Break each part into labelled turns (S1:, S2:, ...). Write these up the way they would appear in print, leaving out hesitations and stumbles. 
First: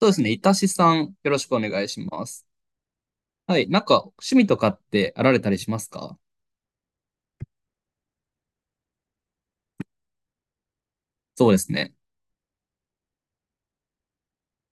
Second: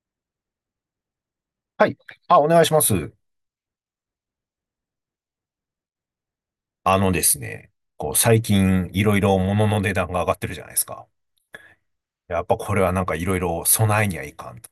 S1: そうですね。いたしさん、よろしくお願
S2: は
S1: い
S2: い。
S1: しま
S2: あ、
S1: す。
S2: お願いします。
S1: はい。なんか、趣味とかってあられたりしますか？
S2: あのですね、こう、最近いろいろ物の値段が上がってるじゃないですか。
S1: そうですね。
S2: やっぱこれはなんかいろいろ備えにはいかんと。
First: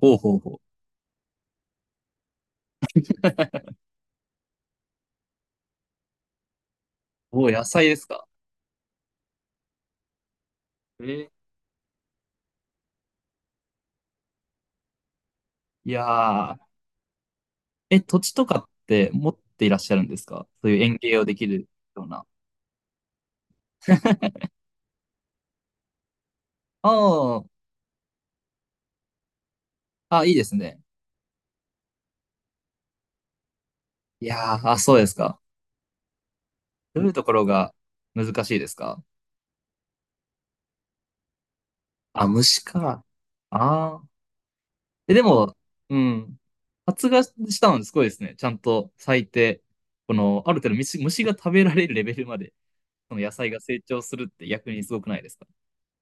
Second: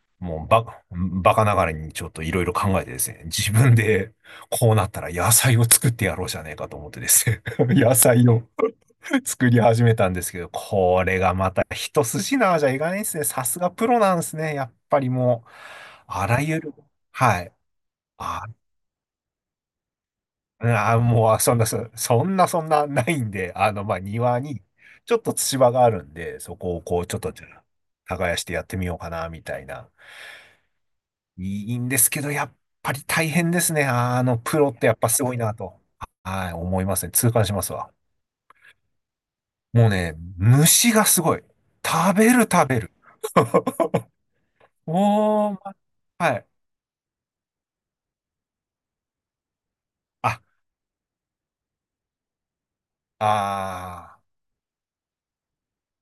S1: ほうほう
S2: もう
S1: ほ
S2: ば、バカながらにちょっといろいろ考えてですね、自分でこうなったら野菜を作ってやろうじゃねえかと思ってですね、
S1: う。お 野菜
S2: 野
S1: です
S2: 菜
S1: か？
S2: を 作り始めたんですけど、こ
S1: え
S2: れ
S1: ー
S2: がまた一筋縄じゃいかないですね。さすがプロなんですね。やっぱりもう、
S1: いや
S2: あらゆ
S1: ー。
S2: る、はい。
S1: え、土地
S2: あ
S1: とかって持っていらっしゃるんですか？そういう
S2: あ
S1: 園
S2: あ、
S1: 芸をで
S2: もう、
S1: き
S2: そんな、
S1: る
S2: そ
S1: ような。
S2: そんな、ないんで、あの、まあ、庭に、ちょっと土場があるんで、そこを、
S1: あ
S2: こう、ちょっと、
S1: ー
S2: じゃあ耕してやってみようかな、みたいな。
S1: あ、いいですね。
S2: いいんですけど、やっぱり大変ですね。あ
S1: い
S2: の、
S1: や
S2: プ
S1: ー、
S2: ロっ
S1: あ、
S2: てや
S1: そう
S2: っ
S1: で
S2: ぱ
S1: す
S2: すごい
S1: か。
S2: なと。はい、思いま
S1: どう
S2: す
S1: いう
S2: ね。
S1: と
S2: 痛
S1: ころ
S2: 感します
S1: が
S2: わ。
S1: 難しいですか？
S2: もうね、虫がすごい。食
S1: あ、
S2: べる、
S1: 虫
S2: 食べる。
S1: か。ああ。え、でも、
S2: もう、ま
S1: うん。
S2: はい。
S1: 発芽したのですごいですね。ちゃんと咲いて、こ
S2: あ、
S1: の、ある程度虫が食べられるレベルまで。その野菜が成長す
S2: ああ
S1: る
S2: ー。
S1: って逆にすごくないですか？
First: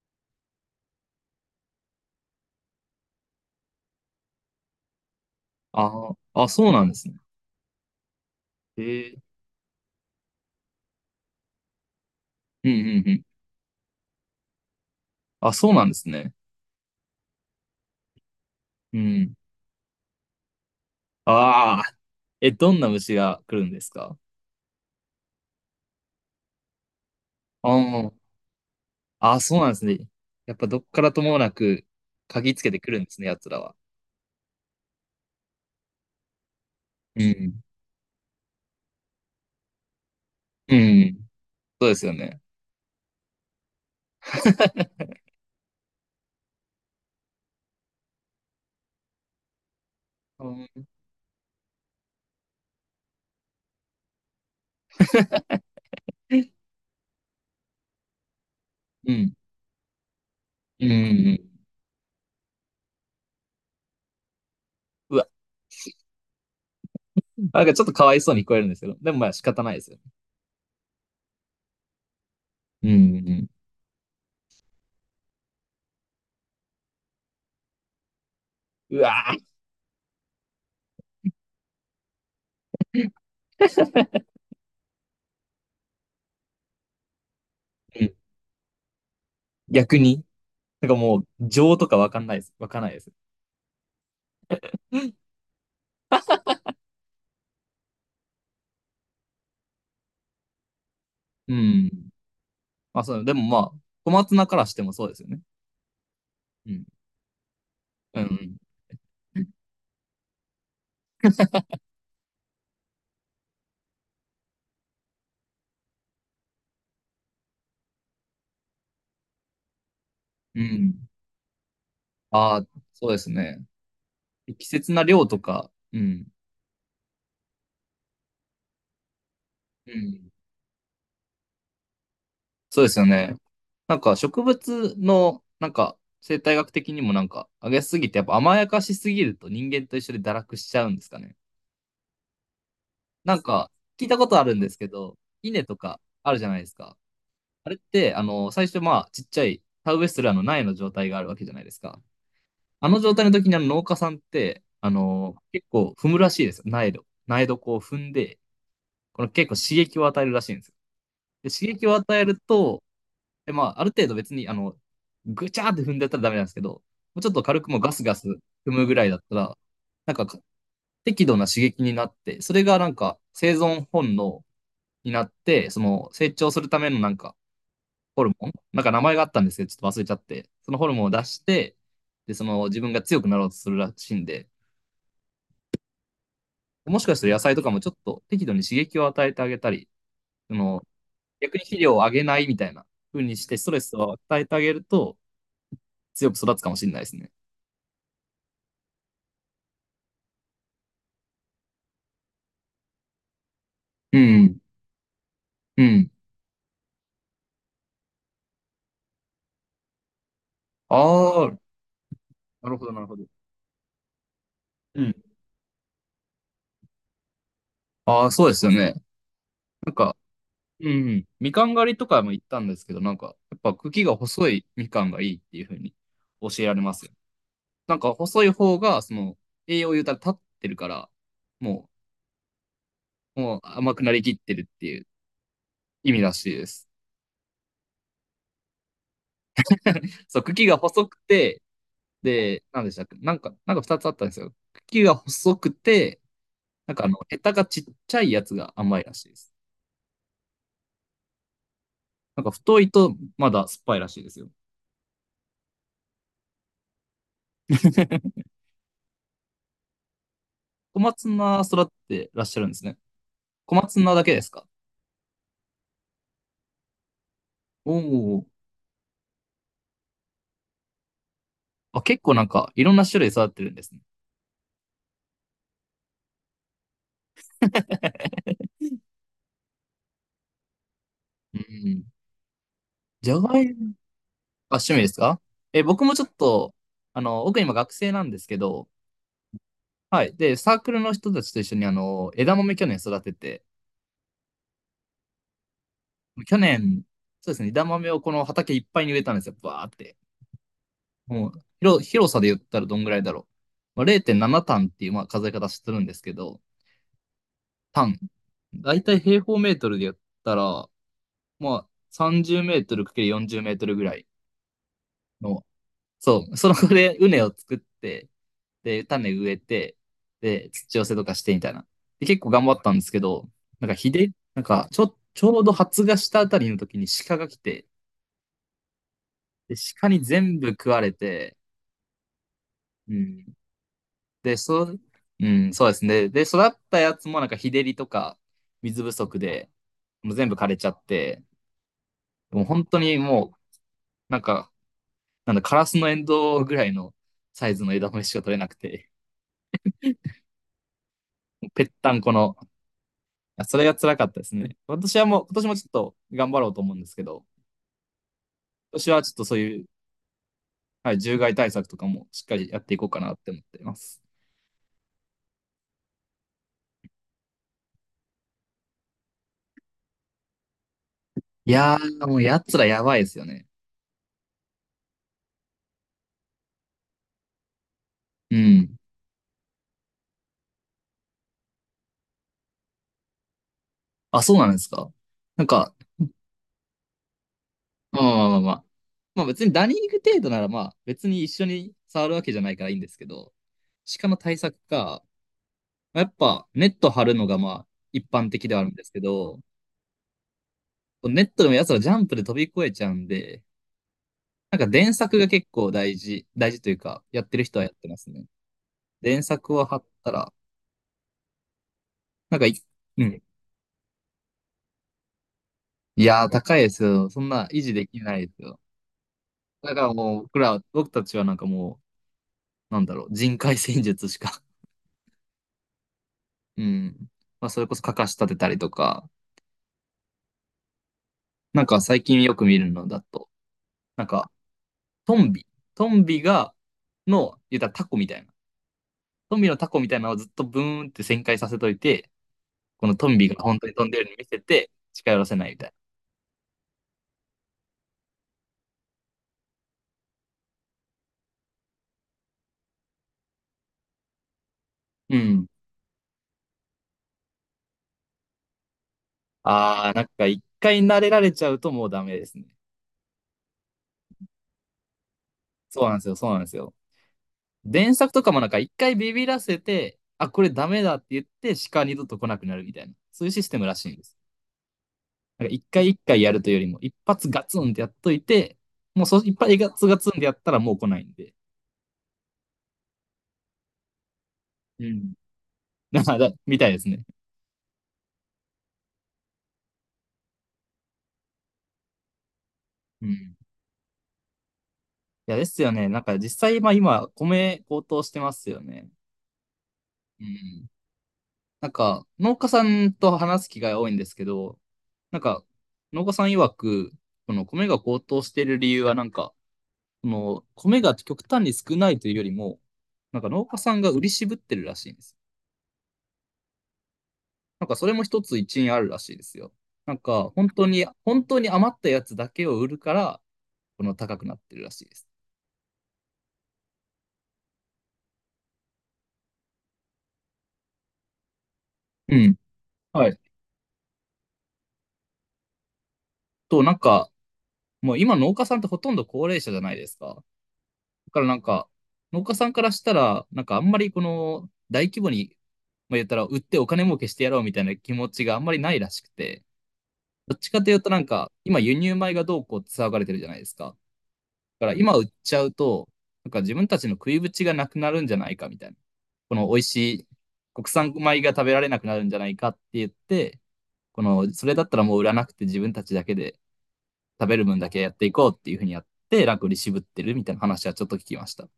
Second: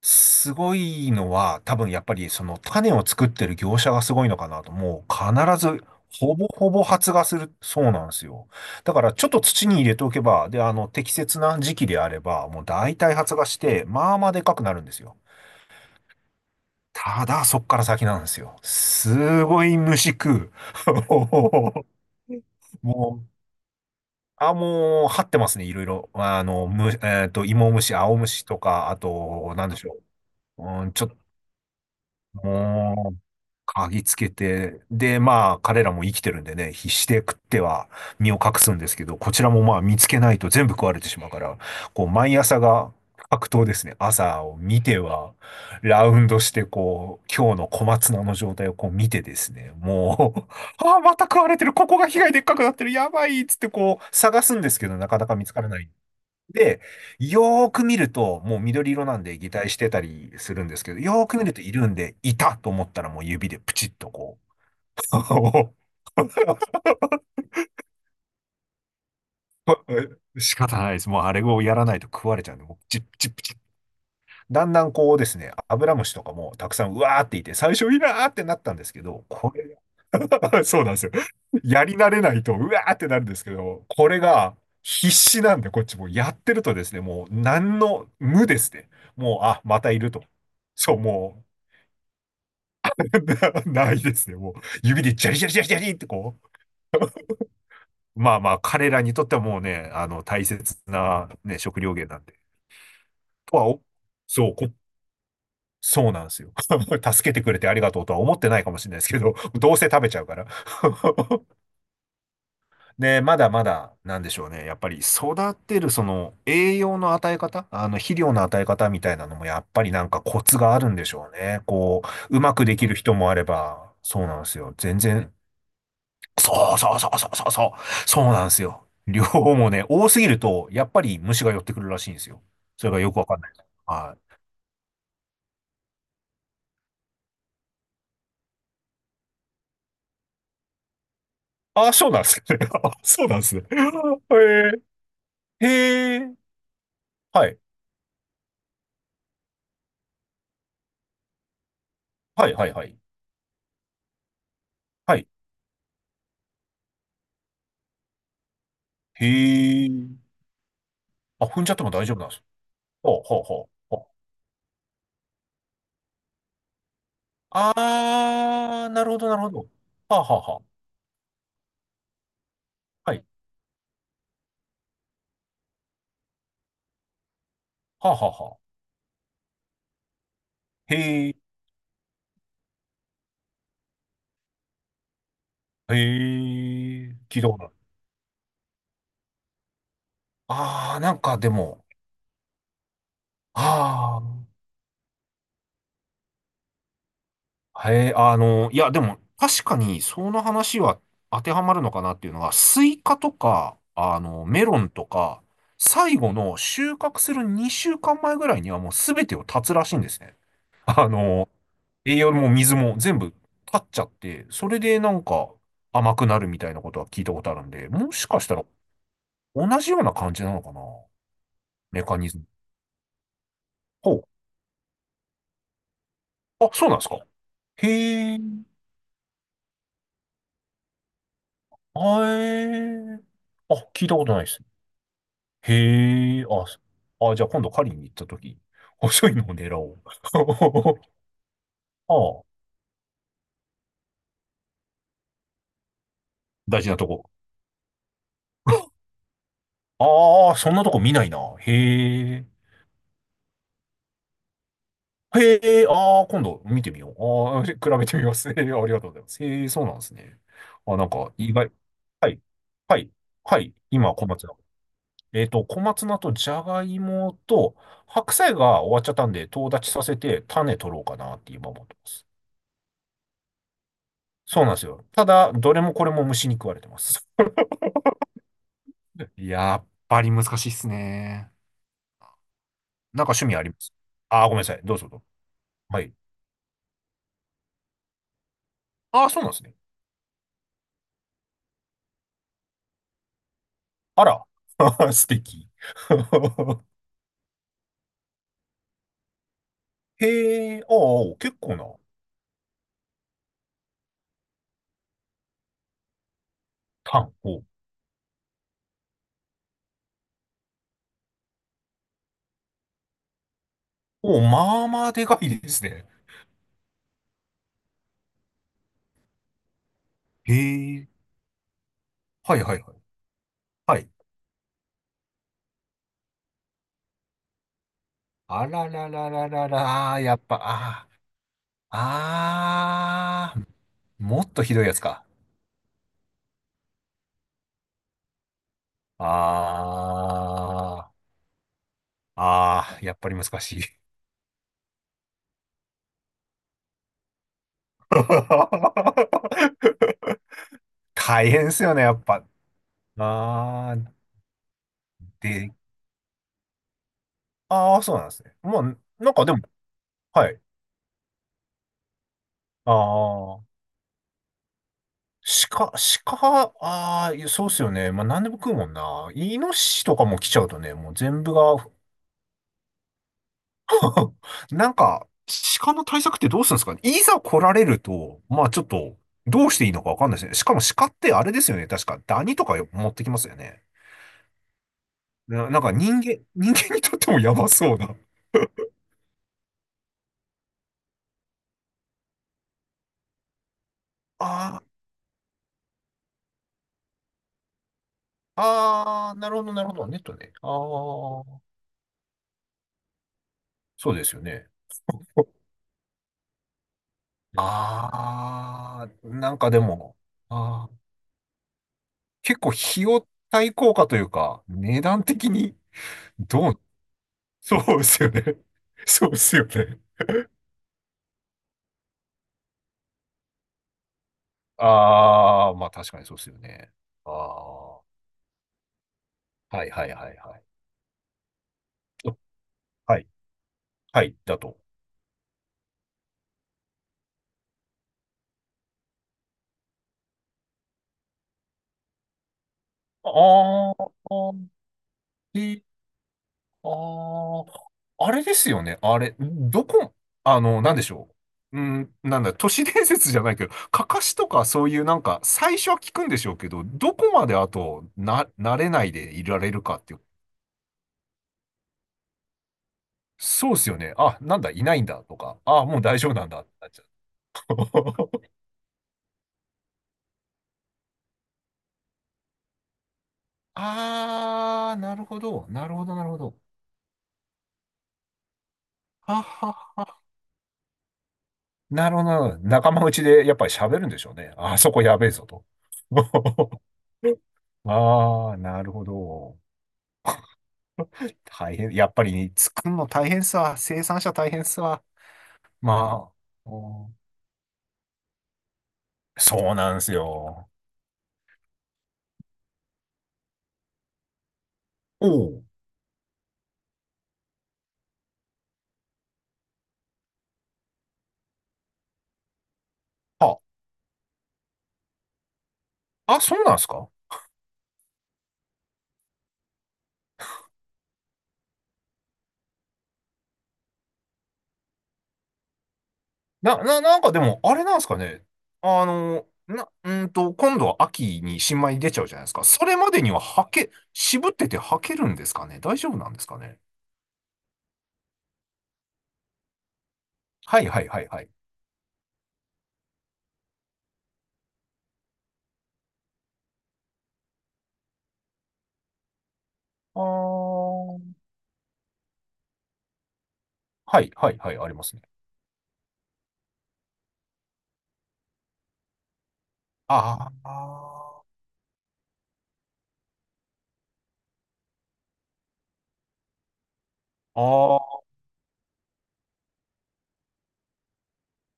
S2: すごいのは、多分やっぱりその種を作ってる業者がすごいのかなと、もう必ず
S1: あ
S2: ほ
S1: あ、
S2: ぼ
S1: あ、そ
S2: ほ
S1: う
S2: ぼ
S1: なんです
S2: 発
S1: ね。
S2: 芽する、そうなんですよ。
S1: へ
S2: だから
S1: え。
S2: ちょっと土に入れておけば、で、あの、適切な時期であれば、もう
S1: うんう
S2: 大
S1: んう
S2: 体
S1: ん。
S2: 発芽して、まあまあでかくなるんですよ。
S1: あ、そうなんですね。
S2: ただ、そっから先なんですよ。
S1: うん。
S2: すごい虫食う。
S1: あ あ、え、どんな虫
S2: もう、
S1: が来るんですか？
S2: あ、もう、張ってますね、いろいろ。あの、む、えっと、芋虫、
S1: あ
S2: 青虫とか、あ
S1: あ、あ、
S2: と、
S1: そう
S2: な
S1: なん
S2: ん
S1: で
S2: で
S1: す
S2: しょ
S1: ね。やっぱどっ
S2: う。うん、
S1: か
S2: ちょっ
S1: ら
S2: と、
S1: ともなく嗅ぎつけてくるんで
S2: もう
S1: すね、奴らは。
S2: 嗅ぎつけて、で、まあ、彼らも生きてるんでね、必死で
S1: う
S2: 食って
S1: ん。
S2: は身を隠すんですけど、こちらもまあ見つけないと全部
S1: う
S2: 食われて
S1: ん。
S2: しまうから、
S1: そうで
S2: こ
S1: す
S2: う、
S1: よ
S2: 毎
S1: ね。
S2: 朝が格闘ですね。朝を見て は、ラウンドして、こう、今日の小松菜の状態をこう見てですね、もう、
S1: うん、
S2: ああ、また食われてる、ここが被害でっかくなってる、やばいっつってこう、探すんですけど、なかなか見つからない。で、よーく見ると、もう緑色
S1: う
S2: なん
S1: ん。
S2: で擬態してたりするんで
S1: う
S2: す
S1: ん。う
S2: けど、よーく見る
S1: ん。
S2: といるんで、いたと思ったらもう指でプチッとこう。
S1: うわ、なんかちょっとかわいそうに聞こえるんですけど、でもまあ仕方ないですよね。
S2: 仕方ないです。もうあれをやらないと食われちゃうんで、もうプ
S1: うん。
S2: チップチ
S1: う
S2: ップ
S1: ん。
S2: チッ。だんだんこうですね、アブラムシとかもたくさんうわーっていて、最初いらーってなったんです
S1: う
S2: けど、
S1: わ
S2: これ そうなんですよ。やり慣れないと、うわーってなるんですけど、これが必死なんで、こっちもやってるとですね、もう何
S1: ー、う
S2: の
S1: ん。
S2: 無ですね。もう、あ、また
S1: 逆
S2: いると。
S1: に、なん
S2: そ
S1: か
S2: う、
S1: もう
S2: も
S1: 情とかわかんないです。わかんないです。
S2: う、ないですね。もう、指でジャリジャリジャリジャリってこう。まあまあ、彼らにとってはもうね、あの、大切な
S1: う
S2: ね、食料
S1: ん。
S2: 源なんで。
S1: まあ、そう、でも
S2: と
S1: ま
S2: は
S1: あ、
S2: お、
S1: 小松菜
S2: そう、
S1: から
S2: こ、
S1: してもそうですよね。
S2: そうなんですよ。
S1: うん。
S2: 助けてくれてありがとうとは
S1: う
S2: 思って
S1: ん。
S2: ないかもしれないですけど、どうせ食べちゃうから。で、まだまだ、なんでしょうね。やっぱり育てる、その、栄養の与え方、あの、肥料の与え方みたいなのも、やっぱりなんかコツ
S1: う
S2: があるんで
S1: ん。
S2: しょうね。こう、うま
S1: あ
S2: く
S1: あ、
S2: できる
S1: そう
S2: 人
S1: で
S2: も
S1: す
S2: あれ
S1: ね。
S2: ば、そうなんです
S1: 適
S2: よ。
S1: 切
S2: 全
S1: な量
S2: 然、
S1: とか、うん。
S2: そうなんですよ。両方もね、
S1: う
S2: 多すぎ
S1: ん。
S2: ると、やっぱり虫が寄ってくるらしいんですよ。
S1: そう
S2: そ
S1: で
S2: れ
S1: す
S2: が
S1: よ
S2: よくわ
S1: ね。
S2: かんない。
S1: なんか
S2: はい。
S1: 植物の、なんか生態学的にもなんか、あげすぎて、やっぱ甘やかしすぎると人間と一緒で堕落しちゃうんですかね。
S2: あ、そうなんですね。あそう
S1: な
S2: なん
S1: ん
S2: ですね。
S1: か、聞いたことあるんで
S2: へ
S1: すけ
S2: え、
S1: ど、稲とか
S2: へ
S1: あ
S2: え、
S1: るじゃないですか。
S2: はい、
S1: あれって、あの、最初まあ、ちっちゃい、田植えするあの苗の状態があるわけじゃないですか。
S2: はい、はい、は
S1: あ
S2: い。
S1: の状態の時にあの農家さんって、
S2: はい。
S1: 結構踏むらしいですよ。苗土。苗こう踏んで、この結構刺
S2: へ
S1: 激を
S2: え。
S1: 与えるらしいんですよ。
S2: あ、
S1: で、
S2: 踏ん
S1: 刺
S2: じゃって
S1: 激
S2: も
S1: を
S2: 大
S1: 与
S2: 丈夫
S1: え
S2: なんで
S1: る
S2: す。
S1: と、
S2: ほうほう
S1: で
S2: ほ
S1: ま
S2: う
S1: あ、ある
S2: ほ
S1: 程度
S2: う。
S1: 別に、あの、ぐちゃーって踏んでやったらダメなんですけど、もうちょっと軽くもうガスガス踏む
S2: あー、
S1: ぐらいだった
S2: なるほ
S1: ら、
S2: ど。
S1: なん
S2: はあ、
S1: か
S2: はあ、は
S1: 適度な刺激になって、それがなん
S2: あ。は
S1: か
S2: い。
S1: 生存本能になって、その成長するためのなんか
S2: はあ、
S1: ホ
S2: は
S1: ル
S2: あ、
S1: モン、
S2: は
S1: なんか名前があったんですけど、ちょっと忘れちゃって、そのホル
S2: あ。
S1: モンを出
S2: へえ、
S1: して、で、その自分が強くなろうとするらしいんで、
S2: へ
S1: もしか
S2: え、
S1: したら野
S2: 聞いた
S1: 菜
S2: こ
S1: と
S2: とあ
S1: かも
S2: る。
S1: ちょっと適度に刺激を与えてあげたり、その
S2: あー、なんかで
S1: 逆に肥
S2: も、
S1: 料をあげないみたいな風にしてストレスを
S2: あ
S1: 与えてあげると強く育つかもしれないですね。
S2: ー、へえ、あの、いや、でも、確かに、その話は当てはまるのかなっていうのが、スイカとか、
S1: う
S2: あの、
S1: ん。
S2: メロンとか、
S1: うん。
S2: 最後の収穫する2週間前ぐらいにはもう全てを立つらしいんですね。
S1: あ
S2: あの、
S1: あ、
S2: 栄養も
S1: な
S2: 水
S1: るほど、
S2: も
S1: なるほ
S2: 全
S1: ど。
S2: 部立っちゃって、それで
S1: う
S2: な
S1: ん。
S2: んか甘くなるみたいなことは聞いたことあるんで、も
S1: あ
S2: し
S1: あ、
S2: か
S1: そ
S2: し
S1: うで
S2: たら
S1: すよね。
S2: 同じ
S1: なん
S2: ような
S1: か、
S2: 感じなのかな
S1: うん。みかん狩り
S2: メ
S1: と
S2: カ
S1: か
S2: ニ
S1: も
S2: ズ
S1: 行
S2: ム。
S1: ったんですけど、なんか、やっぱ茎が
S2: ほ
S1: 細いみかんがいいっていう風に教
S2: う。
S1: え
S2: あ、
S1: られ
S2: そう
S1: ま
S2: なんで
S1: す
S2: す
S1: よ。
S2: か。
S1: なんか
S2: へえ。
S1: 細い方が、その、栄養を言うたら立ってるから、も
S2: あえ。
S1: もう
S2: あ、
S1: 甘く
S2: 聞い
S1: な
S2: た
S1: り
S2: こ
S1: き
S2: と
S1: っ
S2: ないで
S1: て
S2: す。
S1: るっていう意味ら
S2: へえ。
S1: し
S2: あ、
S1: いです。
S2: そあ、じゃあ今度狩りに行った時、細いのを狙おう。
S1: そう、茎が細くて、
S2: ああ、
S1: で、なんでしたっけなんか二つあったんですよ。茎が細くて、
S2: 大事
S1: なん
S2: な
S1: か
S2: と
S1: あの、
S2: こ。
S1: ヘタがちっちゃいやつが甘いらしいです。
S2: ああ、そんなとこ見ないな。へ
S1: なん
S2: え。
S1: か太いとまだ酸っぱいらしいですよ。
S2: へえ、ああ、今度見てみよう。ああ、比べてみます。へえありがとうございます。へえ、そうなんですね。あ、
S1: 小
S2: なん
S1: 松
S2: か、意
S1: 菜
S2: 外。
S1: 育っ
S2: は
S1: て
S2: い。
S1: らっしゃるんですね。
S2: はい。はい。
S1: 小松
S2: 今、
S1: 菜だ
S2: 小
S1: けで
S2: 松
S1: す
S2: 菜。
S1: か？
S2: えっと、小松菜とじゃがいもと、
S1: お
S2: 白
S1: お。
S2: 菜が終わっちゃったんで、とう立ちさせて、種取ろうかなって今思って
S1: あ、
S2: ま
S1: 結
S2: す。
S1: 構なんかいろんな種類育ってるんですね。
S2: そうなんですよ。ただ、どれもこれも虫に食われてます。やっぱり難しいっすね。
S1: うん。
S2: なん
S1: じ
S2: か
S1: ゃ
S2: 趣味
S1: が
S2: あり
S1: い
S2: ま
S1: も
S2: すああー、ごめんなさ
S1: が
S2: い。
S1: 趣
S2: どう
S1: 味で
S2: ぞど
S1: す
S2: うぞ。
S1: か？え、
S2: は
S1: 僕
S2: い。
S1: もちょっと、僕今学生なんですけど、
S2: ああ、そうなんですね。
S1: はい。で、サークルの人たちと一緒に枝豆去年育てて、
S2: あら。素敵。
S1: 去 年、そうですね、枝豆をこの畑いっぱいに植えたんですよ、バーって。
S2: へえ、ああ、
S1: もう、
S2: 結構な、
S1: 広さで言ったらどんぐらいだろう。まあ、0.7単っていう、まあ、数え方してるんですけど、
S2: タン。お、
S1: 単。だいたい平方メートルで言ったら、まあ、30メートル ×40 メートルぐらい
S2: お、まあまあでかい
S1: の、
S2: ですね。
S1: そう、そのこで畝を作って、で、種植えて、
S2: へ
S1: で、土寄
S2: え、
S1: せとかしてみたいな。で、結構
S2: はい
S1: 頑張
S2: はい
S1: った
S2: は
S1: ん
S2: い。
S1: ですけど、なんか
S2: はい。
S1: ひで、なんか、ちょうど発芽したあたりの時に鹿が来て、
S2: あららららら
S1: で、鹿
S2: ら、あー
S1: に
S2: やっぱ、
S1: 全部食わ
S2: あ
S1: れて、
S2: あ、
S1: うん。
S2: ああ、もっ
S1: で、
S2: とひ
S1: そ
S2: どいや
S1: う、
S2: つか。
S1: うん、そうですね。で、育ったやつもなんか日照りとか水不足で、もう全部枯れちゃっ
S2: あ
S1: て、もう
S2: あ、
S1: 本当
S2: ああ、や
S1: に
S2: っぱり難
S1: もう、
S2: しい。
S1: なんか、なんだ、カラスのエンドウぐらいのサイズの枝豆しか取れなくて、
S2: 大変
S1: もう
S2: で
S1: ぺ
S2: す
S1: っ
S2: よね、
S1: た
S2: や
S1: ん
S2: っ
S1: こ
S2: ぱ。
S1: の、それが
S2: ああ、
S1: 辛かったですね。私はもう、今年
S2: で、
S1: もちょっと頑張ろうと思うんですけど、
S2: ああ、そうなんですね。まあ、
S1: 今年はち
S2: な
S1: ょっ
S2: ん
S1: と
S2: かで
S1: そう
S2: も、
S1: いう、
S2: はい。
S1: はい、獣害対策とかもしっかりやっていこうかなって
S2: あ
S1: 思っ
S2: あ、
S1: ています。
S2: 鹿、鹿、ああ、いやそうっすよね。まあ、何でも食うもんな。イノシシとかも来ちゃうとね、もう全部
S1: い
S2: が
S1: やー、もう奴らやばいですよね。
S2: なんか、鹿の対策ってどうするんですかねいざ来られると、
S1: う
S2: まあちょっ
S1: ん。
S2: と、どうしていいのかわかんないですね。しかも鹿ってあれですよね。確か、ダニとか持ってきますよね。
S1: あ、そうなんですか。なんか、
S2: 人間にとってもやばそうな。
S1: まあまあ まあままあ別にダニング程度ならまあ別に一緒に触るわけじゃないからいいんですけど、鹿の対策
S2: あ
S1: か、やっぱネット張るのがまあ一般
S2: あ、
S1: 的ではあるんですけ
S2: ああ、
S1: ど、
S2: なるほど。ネットね。あ
S1: ネ
S2: あ、
S1: ットでも奴らジャンプで飛び越えちゃうんで、
S2: そうですよね。
S1: なんか電柵が結構大事、大事というか、やってる人はやってますね。
S2: ああ、
S1: 電
S2: なんか
S1: 柵
S2: で
S1: を張っ
S2: も、
S1: たら、
S2: ああ。
S1: なん
S2: 結
S1: か
S2: 構
S1: い、
S2: 費
S1: う
S2: 用
S1: ん。
S2: 対効果というか、値段的に
S1: いやー、
S2: ど
S1: 高
S2: う、
S1: いですよ。そんな
S2: そ
S1: 維持
S2: うで
S1: でき
S2: すよ
S1: な
S2: ね。
S1: いですよ。
S2: そうですよ
S1: だか
S2: ね。
S1: らもう、僕たちはなんかもう、なんだろう、人海戦術しか。
S2: ああ、まあ確かにそうですよ
S1: う
S2: ね。
S1: ん。
S2: あ
S1: まあ、それこ
S2: あ、
S1: そ、
S2: は
S1: かかし立てたりとか、
S2: いはいはいはい。
S1: なんか最
S2: お
S1: 近よく見るの
S2: は
S1: だ
S2: い、
S1: と、
S2: は
S1: なん
S2: い、
S1: か
S2: だと。
S1: トンビ、トンビが、の、言ったらタコみたいな。トンビのタコみたいなのをずっとブーンって旋回させといて、このトンビが本当
S2: あ
S1: に飛んでるように見
S2: あ、
S1: せて、近寄らせないみ
S2: で、
S1: たい
S2: ああ、あれですよね。あれ、どこ、あの、なんでしょう。うん、なんだ、都市伝説じゃないけど、かかしとかそういうなん
S1: な。う
S2: か、
S1: ん。
S2: 最初は聞くんでしょうけど、どこまであと、慣れないでいられるかっ
S1: あ
S2: て
S1: ー、
S2: いう
S1: なんか一回慣れられちゃうともうダメですね。
S2: そうっすよね。あ、なんだ、いないんだとか、あ、もう
S1: そうなん
S2: 大
S1: です
S2: 丈夫
S1: よ、
S2: な
S1: そ
S2: ん
S1: うなん
S2: だっ
S1: で
S2: て
S1: す
S2: なっ
S1: よ。
S2: ちゃう。
S1: 電作とか もなんか一回ビビらせて、あ、これダメだって言って、鹿二度と来なくなるみたいな。そういうシステムらしいんです。
S2: あー、
S1: なんか一回一
S2: なるほ
S1: 回や
S2: ど。
S1: るというよりも、一発ガツンってやっといて、もうそ、
S2: はっ
S1: 一
S2: は
S1: 発
S2: っ。
S1: ガツガツンってやったらもう来ないんで。
S2: なるほど。仲間内でやっぱり喋るんでしょうね。あそこ
S1: う
S2: やべえ
S1: ん。
S2: ぞと。
S1: だから、み たいですね。
S2: あー、なるほど。大変。やっぱりね、作るの
S1: う
S2: 大
S1: ん。い
S2: 変っすわ、生産者大変っすわ
S1: や、ですよね。なん
S2: ま
S1: か実
S2: あ、
S1: 際、まあ
S2: お
S1: 今、米高騰してますよね。
S2: そうなんです
S1: う
S2: よ。
S1: ん。なんか、農家さんと話す機会多いんですけど、
S2: お
S1: なんか、
S2: う。
S1: 農家さん曰く、この米が高騰している理由は、なんか、この米が極端に少ないというよりも、なんか
S2: あ、
S1: 農家さんが売り渋ってるらしいんです。
S2: あ、そうなんですか
S1: なんかそれも一つ一因あるらしいですよ。なんか本当に、本当に余ったやつだけを売るから、この高くなってるらしいです。
S2: なんかでも、あれなんですかね。あの、な、うーんと、今度は秋に新米出ちゃうじ
S1: う
S2: ゃないです
S1: ん。
S2: か。それまで
S1: は
S2: に
S1: い。
S2: は履け、渋ってて履けるんですかね。大丈夫なんですかね。
S1: と、なんか、もう今農家さんってほとんど高齢者じゃないですか。だ
S2: はいはいはい
S1: か
S2: は
S1: ら
S2: い。
S1: なんか、農家さんからしたら、なんかあんまりこの大規模に、まあ、言ったら売ってお金儲けしてやろうみたいな気持ちがあんまりないらしくて、
S2: あ
S1: どっちかというとな
S2: ー。
S1: んか、今輸入米がどうこうって騒がれてるじゃないですか。
S2: はいはいはい、
S1: か
S2: あ
S1: ら
S2: ります
S1: 今
S2: ね。
S1: 売っちゃうと、なんか自分たちの食いぶちがなくなるんじゃないかみたいな。この美味しい
S2: あー
S1: 国産米
S2: あ
S1: が食べられなくなるんじゃないかって言って、この、それだったらもう売らなくて自分たちだけで食べ
S2: ー、
S1: る分だ
S2: あ
S1: けやっ
S2: ー
S1: ていこうっていうふうにやって、楽に渋ってるみたいな話はちょっと聞きました。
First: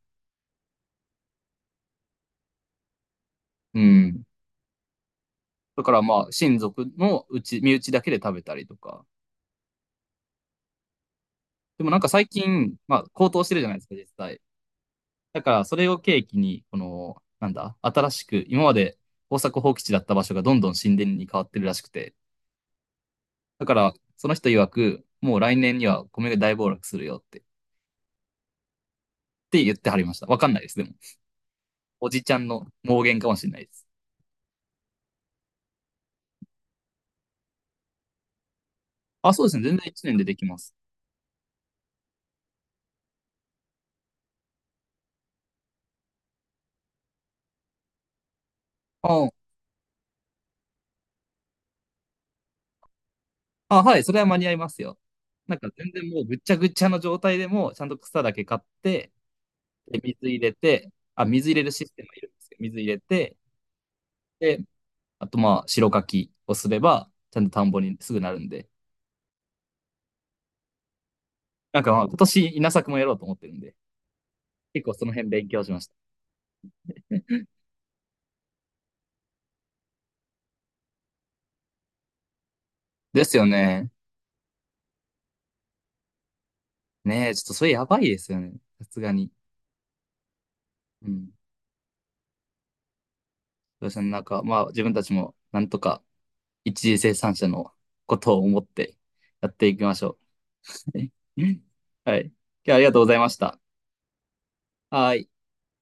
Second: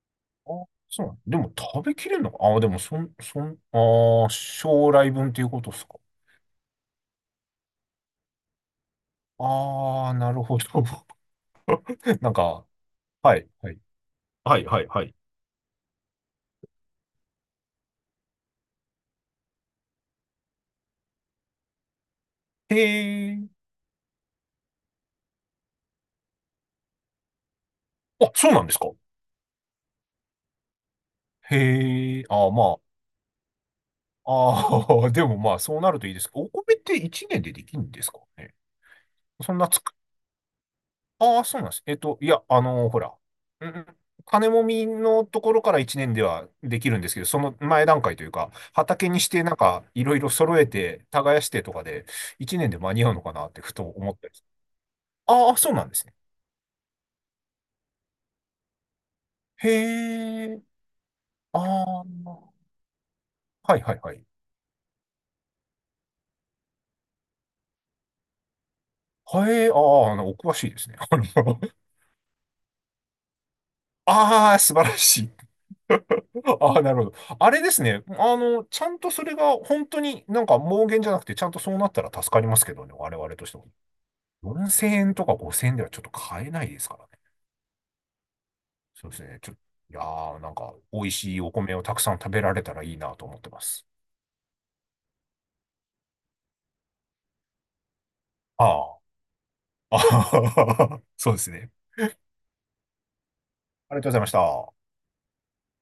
S2: そう。でも食べきれるのか。ああ、でもそん、そん、
S1: うん。
S2: ああ、将来分っていうことで
S1: だ
S2: す
S1: か
S2: か。
S1: らまあ、親族のうち、身内だけで食べたりとか。
S2: ああ、なるほど。
S1: でもなんか最
S2: なんか、
S1: 近、まあ、高
S2: は
S1: 騰し
S2: い、
S1: てるじゃ
S2: は
S1: ない
S2: い。
S1: ですか、実際。
S2: はいはいはい。
S1: だから、それを契機に、この、なんだ、新しく、今まで耕作放棄地だった場所がどんどん神殿に変わってるらしくて、
S2: へえ。
S1: だから、その人曰く、もう来年には米が大暴落するよって、っ
S2: あ、そうなんですか。
S1: て言ってはりました。わかんないです、でも。お
S2: へ
S1: じ
S2: え、
S1: ちゃ
S2: あ
S1: ん
S2: あ、
S1: の
S2: ま
S1: 妄言かもしれないです。
S2: あ、ああ、でもまあ、そうなるといいです。お米って1年でできるんですかね。
S1: あ、そうで
S2: そ
S1: す
S2: ん
S1: ね。
S2: な
S1: 全
S2: つ
S1: 然
S2: く、
S1: 1年でできます。
S2: ああ、そうなんです。えっと、いや、あのーほら、うん、金もみのところから1年ではできるんですけど、その前段階というか、畑に
S1: あ
S2: してなんか、いろいろ揃えて、耕してとかで、1年で間に合うのかなってふ
S1: あ、
S2: と
S1: はい、そ
S2: 思っ
S1: れは
S2: たり
S1: 間
S2: す
S1: に
S2: る。
S1: 合いますよ。
S2: あ
S1: な
S2: あ、
S1: んか
S2: そうなん
S1: 全
S2: です
S1: 然
S2: ね。
S1: もうぐっちゃぐちゃの状態でも、ちゃんと草だけ買って、
S2: へ
S1: で水入れ
S2: え、
S1: て、あ、水入れるシス
S2: あ
S1: テムがいるんですよ。
S2: あ、
S1: 水入れて、
S2: はいはいはい。
S1: で、あとまあ、白柿をすれば、ちゃんと田んぼにすぐなるんで。
S2: へえ、ああ、あのお詳しいですね。あの
S1: なんかまあ、今年稲作もやろうと思ってるんで、
S2: ああ、素
S1: 結
S2: 晴
S1: 構
S2: ら
S1: その
S2: し
S1: 辺
S2: い。
S1: 勉強しました。
S2: ああ、なるほど。あれですね。あの、ちゃんとそれが本当になんか妄言じゃなくて、ちゃんとそうなったら助かりますけどね、我
S1: です
S2: 々
S1: よ
S2: としても。
S1: ね。
S2: 4000円とか5000円ではちょっと買えないですからね。
S1: ねえ、ちょっとそれやばいですよね。さす
S2: そう
S1: が
S2: です
S1: に。
S2: ね。ちょ、いやー、なんか美
S1: う
S2: 味
S1: ん。
S2: しいお米をたくさん食べられたらいいなと思ってま
S1: ど
S2: す。
S1: うしすねなんかまあ、自分たちもなんとか一次生産者のことを思っ
S2: あ
S1: て
S2: あ。
S1: やっていき ま
S2: あ
S1: しょ
S2: ははは
S1: う。
S2: はそうですね。
S1: はい。今日はありがとうございました。
S2: ありがとうございました。
S1: はい。